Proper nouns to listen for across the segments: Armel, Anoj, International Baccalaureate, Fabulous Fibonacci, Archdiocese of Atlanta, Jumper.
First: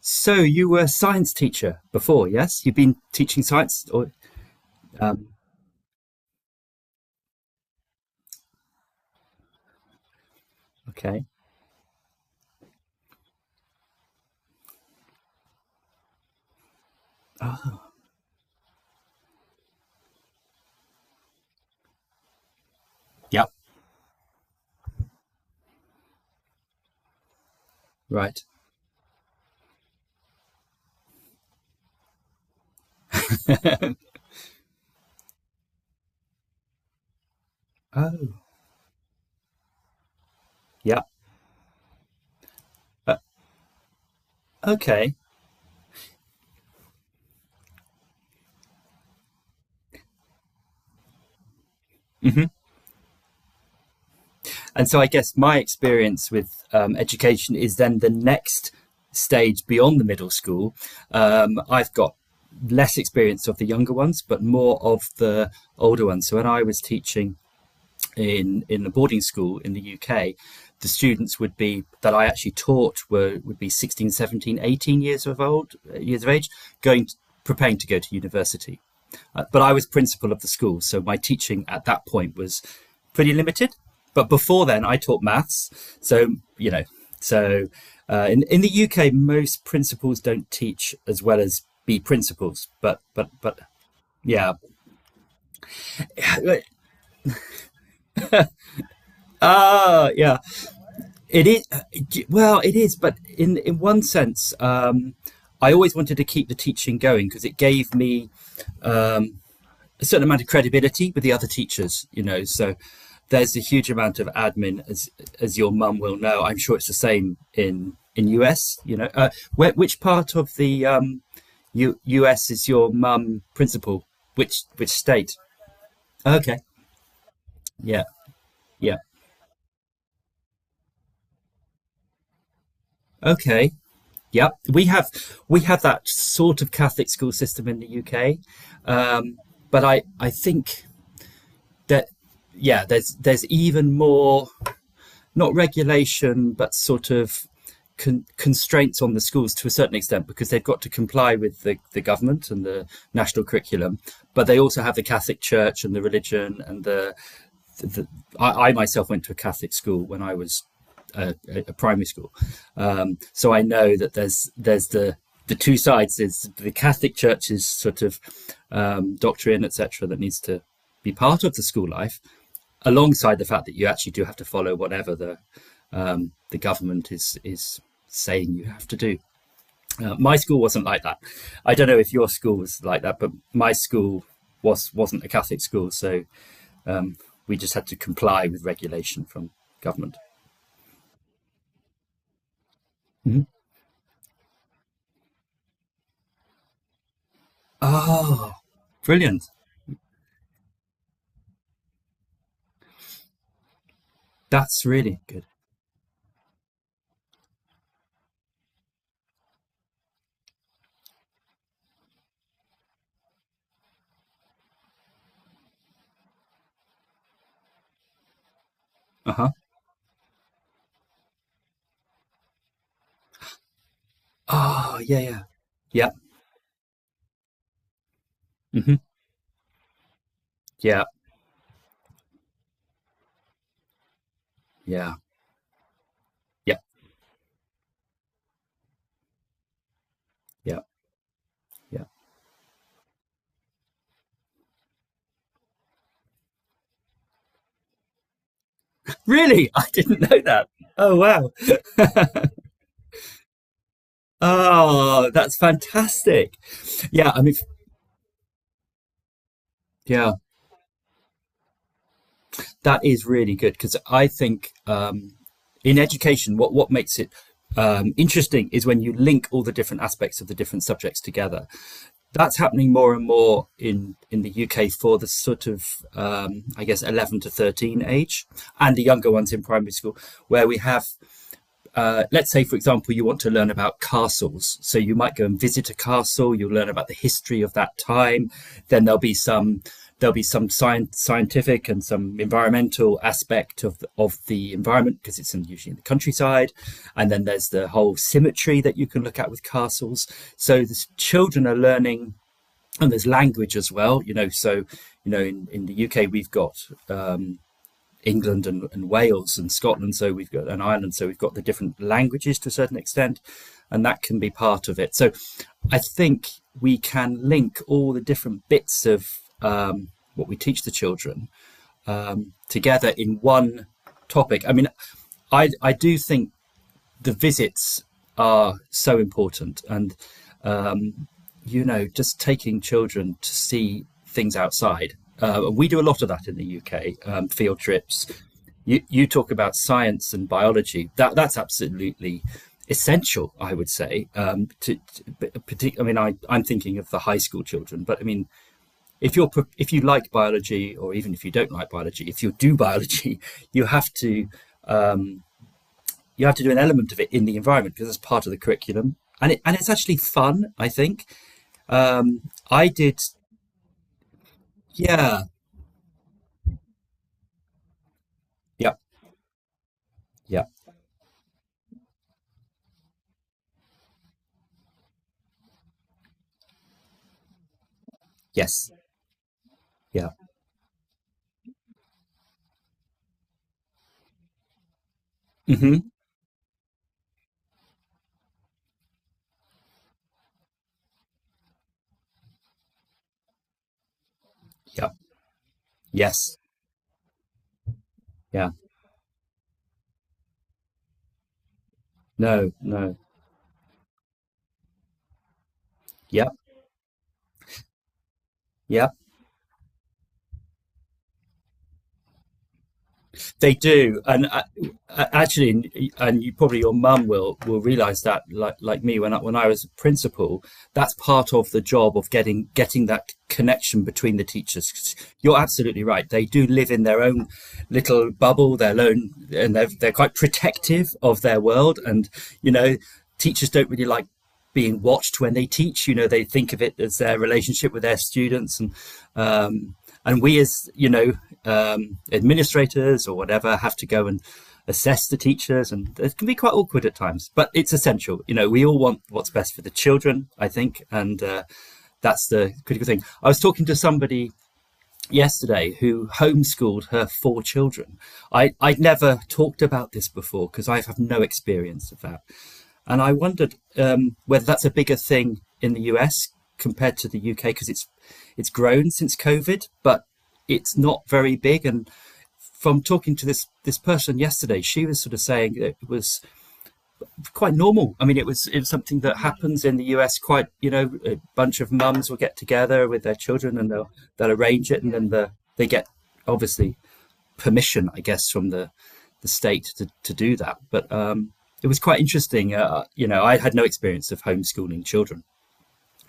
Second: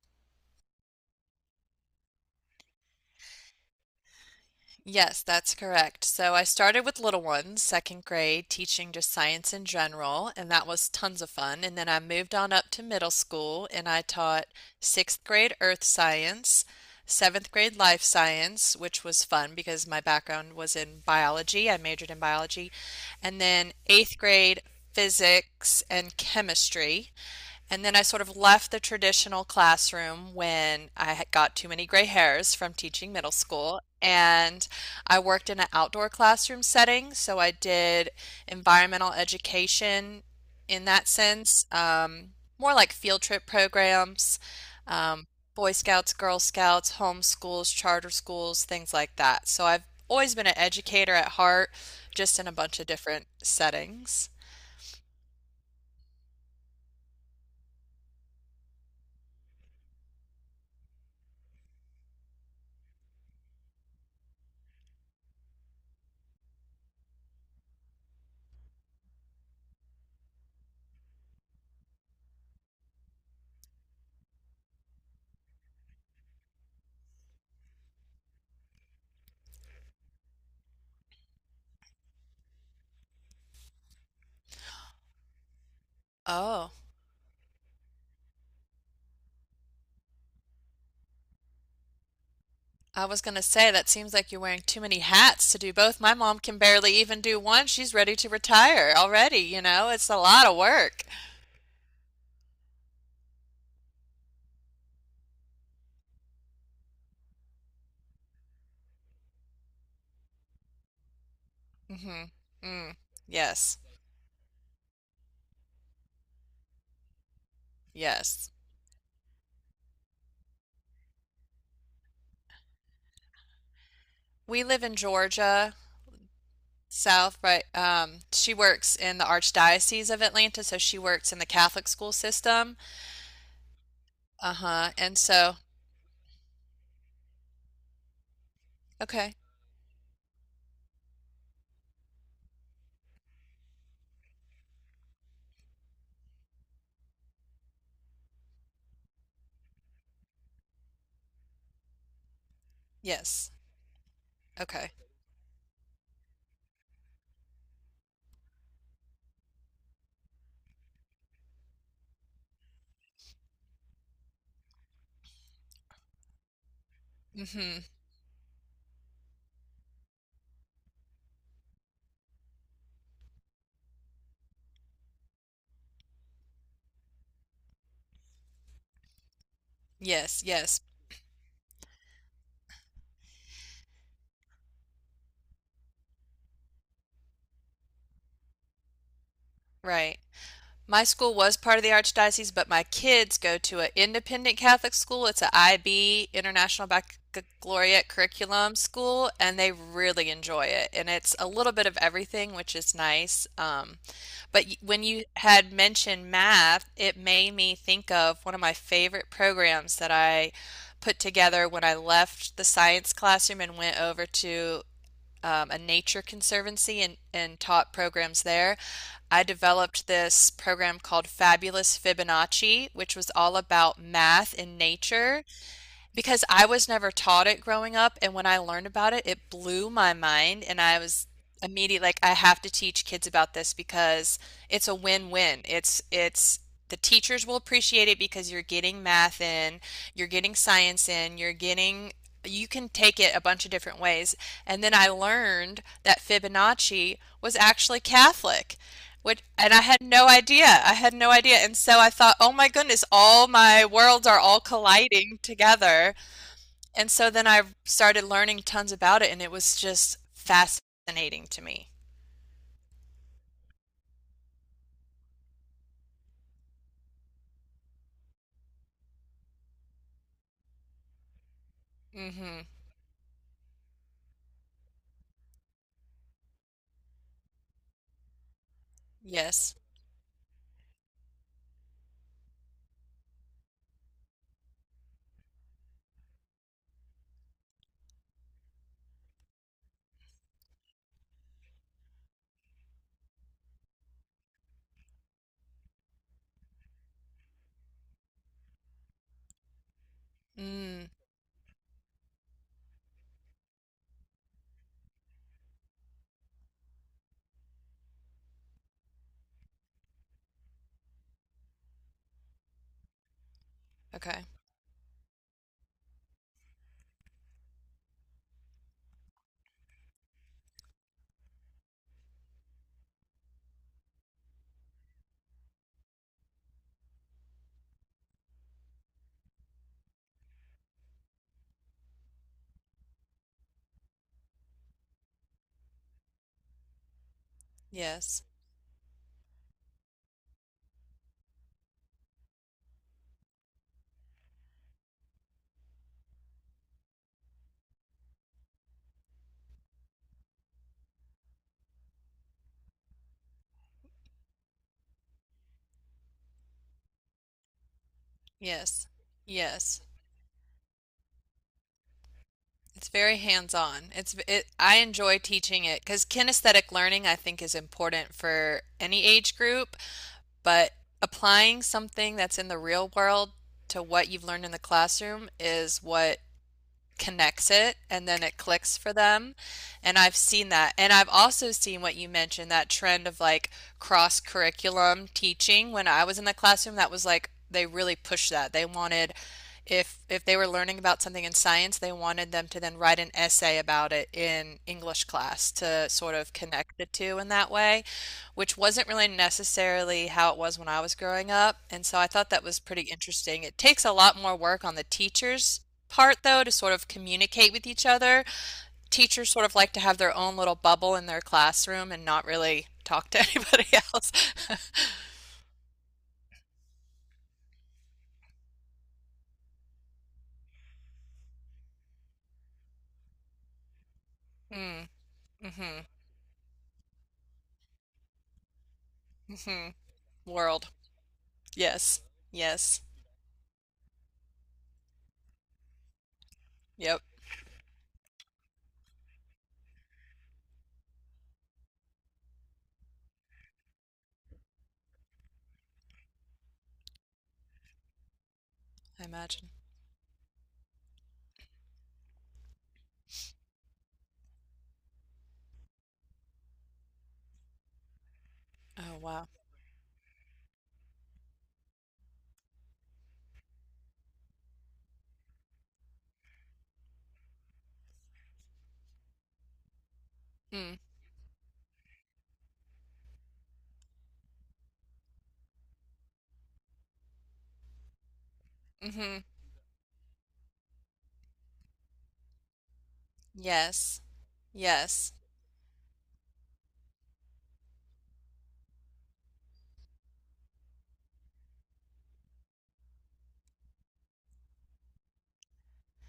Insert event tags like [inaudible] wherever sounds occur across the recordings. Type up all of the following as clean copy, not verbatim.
So you were a science teacher before, yes? You've been teaching science, or Yes, um, that's correct. So I started with little ones, second grade, teaching just science in general, and that was tons okay. of fun. And then I moved on up to middle school and I taught sixth grade earth science, seventh grade life science, which was fun because my background was in biology. I majored in biology. And Yep. then eighth grade physics and chemistry. And then I sort of Right? left the traditional classroom when I had got too many gray hairs from teaching middle school. And I worked in an outdoor classroom setting. So I did Oh, environmental education in yeah, that sense, more like uh, field trip programs, okay. um, Boy Scouts, Girl Scouts, homeschools, charter schools, things like that. So I've always been an educator at heart, just in a bunch of different settings. And so I guess my experience with education is then the next stage beyond the middle school. I've got less experience of the younger ones, but more of the older ones. So when I was teaching in a boarding school in the UK, the students would be that I actually taught were would be 16, 17, 18 years of age, going to, preparing to go to university. But I was principal of the school, so my teaching at that point was pretty limited. But before then, I taught maths, so you Oh. know, so in the UK, most principals don't teach as well as be principals, but I was but going to but say, that seems like you're Yeah, wearing too many hats to do both. My mom can barely even do one. She's ready to retire already, ah, It's a yeah. lot of work. It is, well, it is, but in one sense, I always wanted to keep the teaching going because it gave me um, a certain amount of credibility with the other teachers. You Hmm. know, so Mm. there's a Yes. huge amount of admin, as your mum will know. I'm sure it's the same in Yes. US. Where, which part of the US is your mum principal? Which We live which in state? Georgia, Okay, South, right? yeah, She works yeah, in the Archdiocese of Atlanta, so she works in the Catholic school system. okay. Yep, we Uh-huh. have And so, that sort of Catholic school system in the UK, okay. um, but I think that, yeah, there's even more, not regulation but sort of constraints on the schools to a certain extent because they've got to comply with the government and the national Yes. curriculum, but they also Okay. have the Catholic Church and the religion and the. I myself went to a Catholic school when I was a primary school, so I know that there's the two sides. There's the Catholic Church's Hmm. sort of doctrine, etc., that needs to be part of the school life, alongside the fact that you actually do have to follow whatever the government is saying you have to do. My Yes, school yes. wasn't like that. I don't know if your school was like that, but my school wasn't a Catholic school, so we just had to comply with regulation from government. Right. My school was part of the archdiocese, but my kids go to an independent Catholic school. It's an IB, International Baccalaureate Oh, Curriculum school, brilliant. and they really enjoy it. And it's a little bit of everything, which is nice. But That's when really you good. had mentioned math, it made me think of one of my favorite programs that I put together when I left the science classroom and went over to a nature conservancy and taught programs there. Uh I huh. developed this program called Fabulous Fibonacci, which was all about math and Oh, yeah, yeah. nature Yeah. because I was never taught it growing up, and when I learned Mm-hmm. about it, it blew my mind, and I Yeah. was immediately like, I have to teach kids about this because it's a Yeah. win-win. It's Yeah. the teachers will appreciate it because you're getting math in, you're getting Yeah. science in, you're Yeah. getting you can take it a bunch of different ways. And then I learned that Fibonacci was actually Catholic, which, Really? and [laughs] I I had didn't no know idea. that. I had Oh, no wow. idea. And so I thought, oh my goodness, all my worlds are all Oh, colliding that's together. fantastic. And so Yeah. I then mean, I started learning tons about it, and it was just yeah. fascinating to me. That is really good because I think in education, what makes it interesting is when you link all the different aspects of the different subjects together. That's Mm-hmm. happening more and more in the UK for the sort of, I guess, 11 to 13 age and the younger ones in Yes. primary school, where we have let's say, for example, you want to learn about castles. So you might go and visit a castle. You'll learn about the history of that time. Then there'll be some scientific and some environmental aspect of the environment because it's usually in the countryside. And then there's the whole symmetry that you can look at with castles. So the Mm. children are learning, and there's language as well. So in the UK we've got England and Wales and Scotland, so we've got an Ireland, so we've got the different languages to a certain extent, and that can Okay. be part of it. So I think we can link all the different bits of um, what we teach the children together in one topic. I mean, I do think the visits are so important, and just taking children to see things outside. We do a lot of that in the UK, field trips. Yes. You talk about science and biology. That's absolutely essential, I would say. To, I mean, I'm thinking of the high school children, but I mean, if you're if you like biology, or even if you don't like biology, if you do [laughs] biology, you have to um, do an element of it in the environment because it's part of the Yes. curriculum, and it's Yes. actually fun, I think. Um, I It's did. very hands-on. I enjoy Yeah. teaching it because kinesthetic learning I think is important for Yeah. any age group, Yeah. but applying something that's in the real world to what you've learned in the classroom is what connects it and then it Yes. clicks for them. And Yeah. I've seen that. And I've also seen what you mentioned, that trend of like cross curriculum teaching. Mm-hmm. When I was in the classroom, that was like they really pushed that. They wanted if they were learning about something in science, they wanted them to then write an essay about it in Yeah. English class to sort of Yes. connect the two in that way, Yeah. which wasn't really necessarily how it was when I was growing up. And so I thought that No. was pretty No. interesting. It takes a lot more work on the teachers part, Yeah. though, to sort of communicate with each other. Yeah. Teachers sort of like to have their own little bubble in their classroom and not really talk to [laughs] They anybody do, else. and [laughs] actually, and you probably your mum will realise that, like me, when I was a principal, that's part of the job of getting that connection between the Hmm. teachers. You're Mm-hmm. absolutely right; they do live in their own little bubble, their own, and they're Mm-hmm. they're quite World. protective of their world, Yes. and you know, Yes. teachers don't really like being watched when they teach. They think of it as Yep. their relationship with their students, and um, we, as you know, administrators or whatever have to go and assess the teachers, and it can be quite awkward at times. But it's essential. We all want I what's imagine. best for the children, I think, and that's the critical thing. I was talking to somebody yesterday who homeschooled her four children. I'd Oh, never wow. talked about this before because I have no experience of that. And I wondered whether that's a bigger thing in the US compared to the UK because it's grown since COVID, but it's Mm. not very big. And from talking to this person yesterday, she was sort of saying it was quite normal. I mean, it was something that Mm-hmm. happens in the US. Quite, a bunch of mums will get together with their children and they'll Yes. they'll arrange it, and then Yes. They get obviously permission, I guess, from the state to do that. But it was quite interesting. I had no experience of homeschooling children.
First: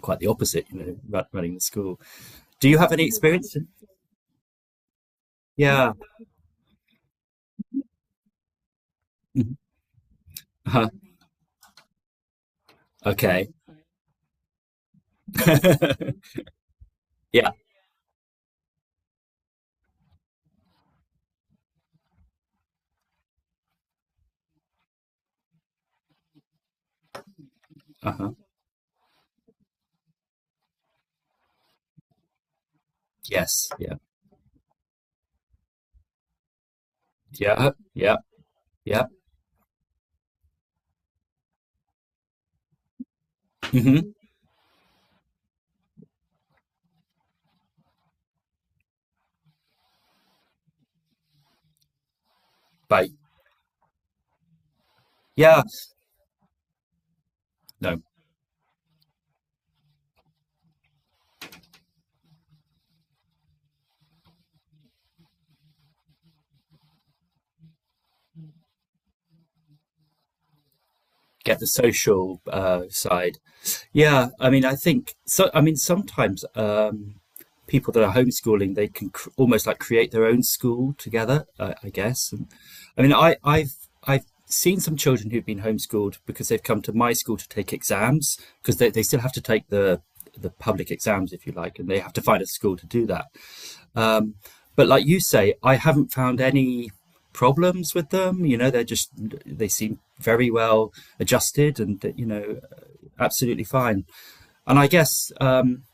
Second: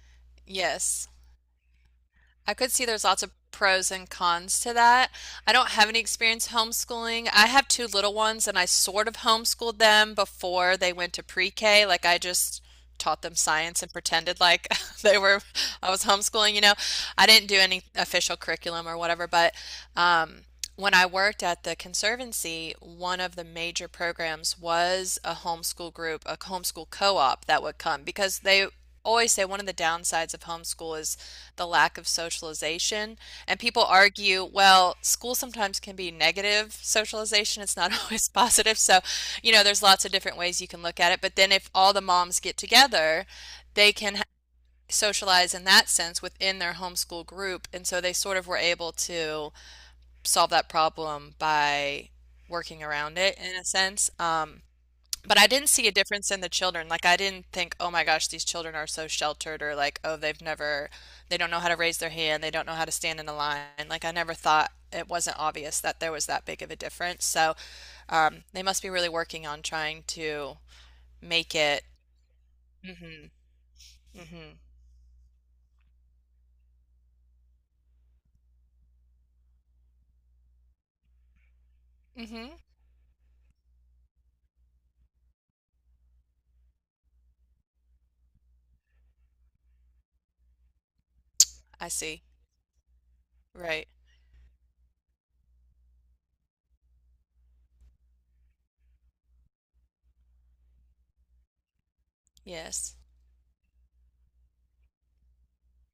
Quite the opposite, Yes. Running the school. I Do could you see have there's any lots of experience? pros and cons to that. I don't have Yeah. any experience homeschooling. I have two little ones and I sort of homeschooled them before Uh-huh. they went to pre-K. Like I just taught them Okay. science and pretended like [laughs] they were [laughs] I was homeschooling, I didn't Yeah. do any official curriculum or whatever, but um when I worked at the conservancy, one of the major programs was a homeschool group, a homeschool co-op that would come Uh huh. because they always say one of the downsides of homeschool is the lack of socialization. And Yes. people Yeah. argue, well, school sometimes can be negative socialization. Yeah. It's not [laughs] Yeah. always positive. So, Yeah. There's lots of different ways you can look at it. But then if all the moms get together, they Hmm. can socialize in that sense within their homeschool group. And so they sort of were able to solve that problem by working Bye. around it in a sense. But I Yeah. didn't see a difference in the children. Like I didn't think, oh No. my gosh, these children are so sheltered, or like, oh, they've never, they don't know how to raise their hand, they don't know how to stand in a line. Like I never thought it wasn't obvious that there was that big of a difference. So they must be really working on trying to make Get the it. social Mm-hmm. side. Yeah, I Mm-hmm. mean, I think so. I mean, sometimes people that are homeschooling they can almost like create their own school together. I guess. And, Mm-hmm. I mean, I've seen some children who've been homeschooled because they've come to my school to take exams because they still have to take the public exams if you like, I and they have to see. find a school to do that, Right. um, but like you say, I haven't found any problems with them. They seem very well adjusted and Yes. absolutely fine. And I guess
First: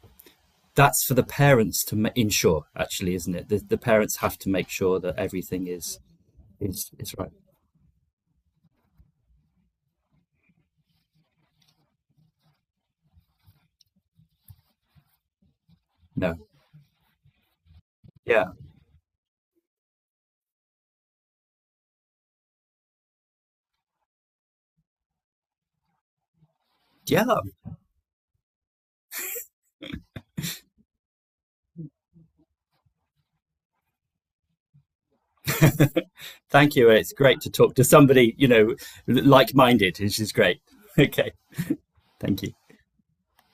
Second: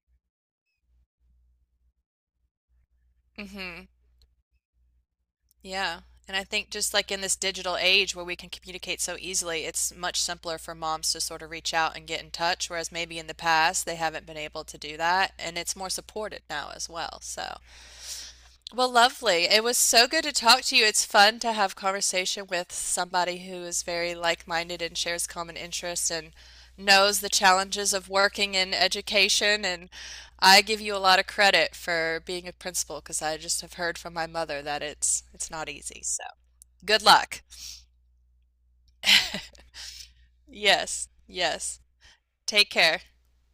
that's for the parents to ensure, actually, isn't it? The Mm-hmm. parents have to make sure that everything is Yeah. And I think is just like is in right. this digital age where we can communicate so easily, it's much simpler for moms to sort of reach out and get in touch, whereas maybe in the past they haven't been able to do that. And it's more No. supported now as well. So. Yeah. Well, lovely. It was so good to talk to you. It's fun to have conversation with somebody who is very like-minded and shares common interests and knows Yeah. the challenges of working in education. And I give you a lot of credit for being a principal because I just have heard from my mother that it's not easy. So, Thank you. good It's great luck. to talk to somebody, like minded, which is great. [laughs] Yes, Okay. yes. Thank you. Take care.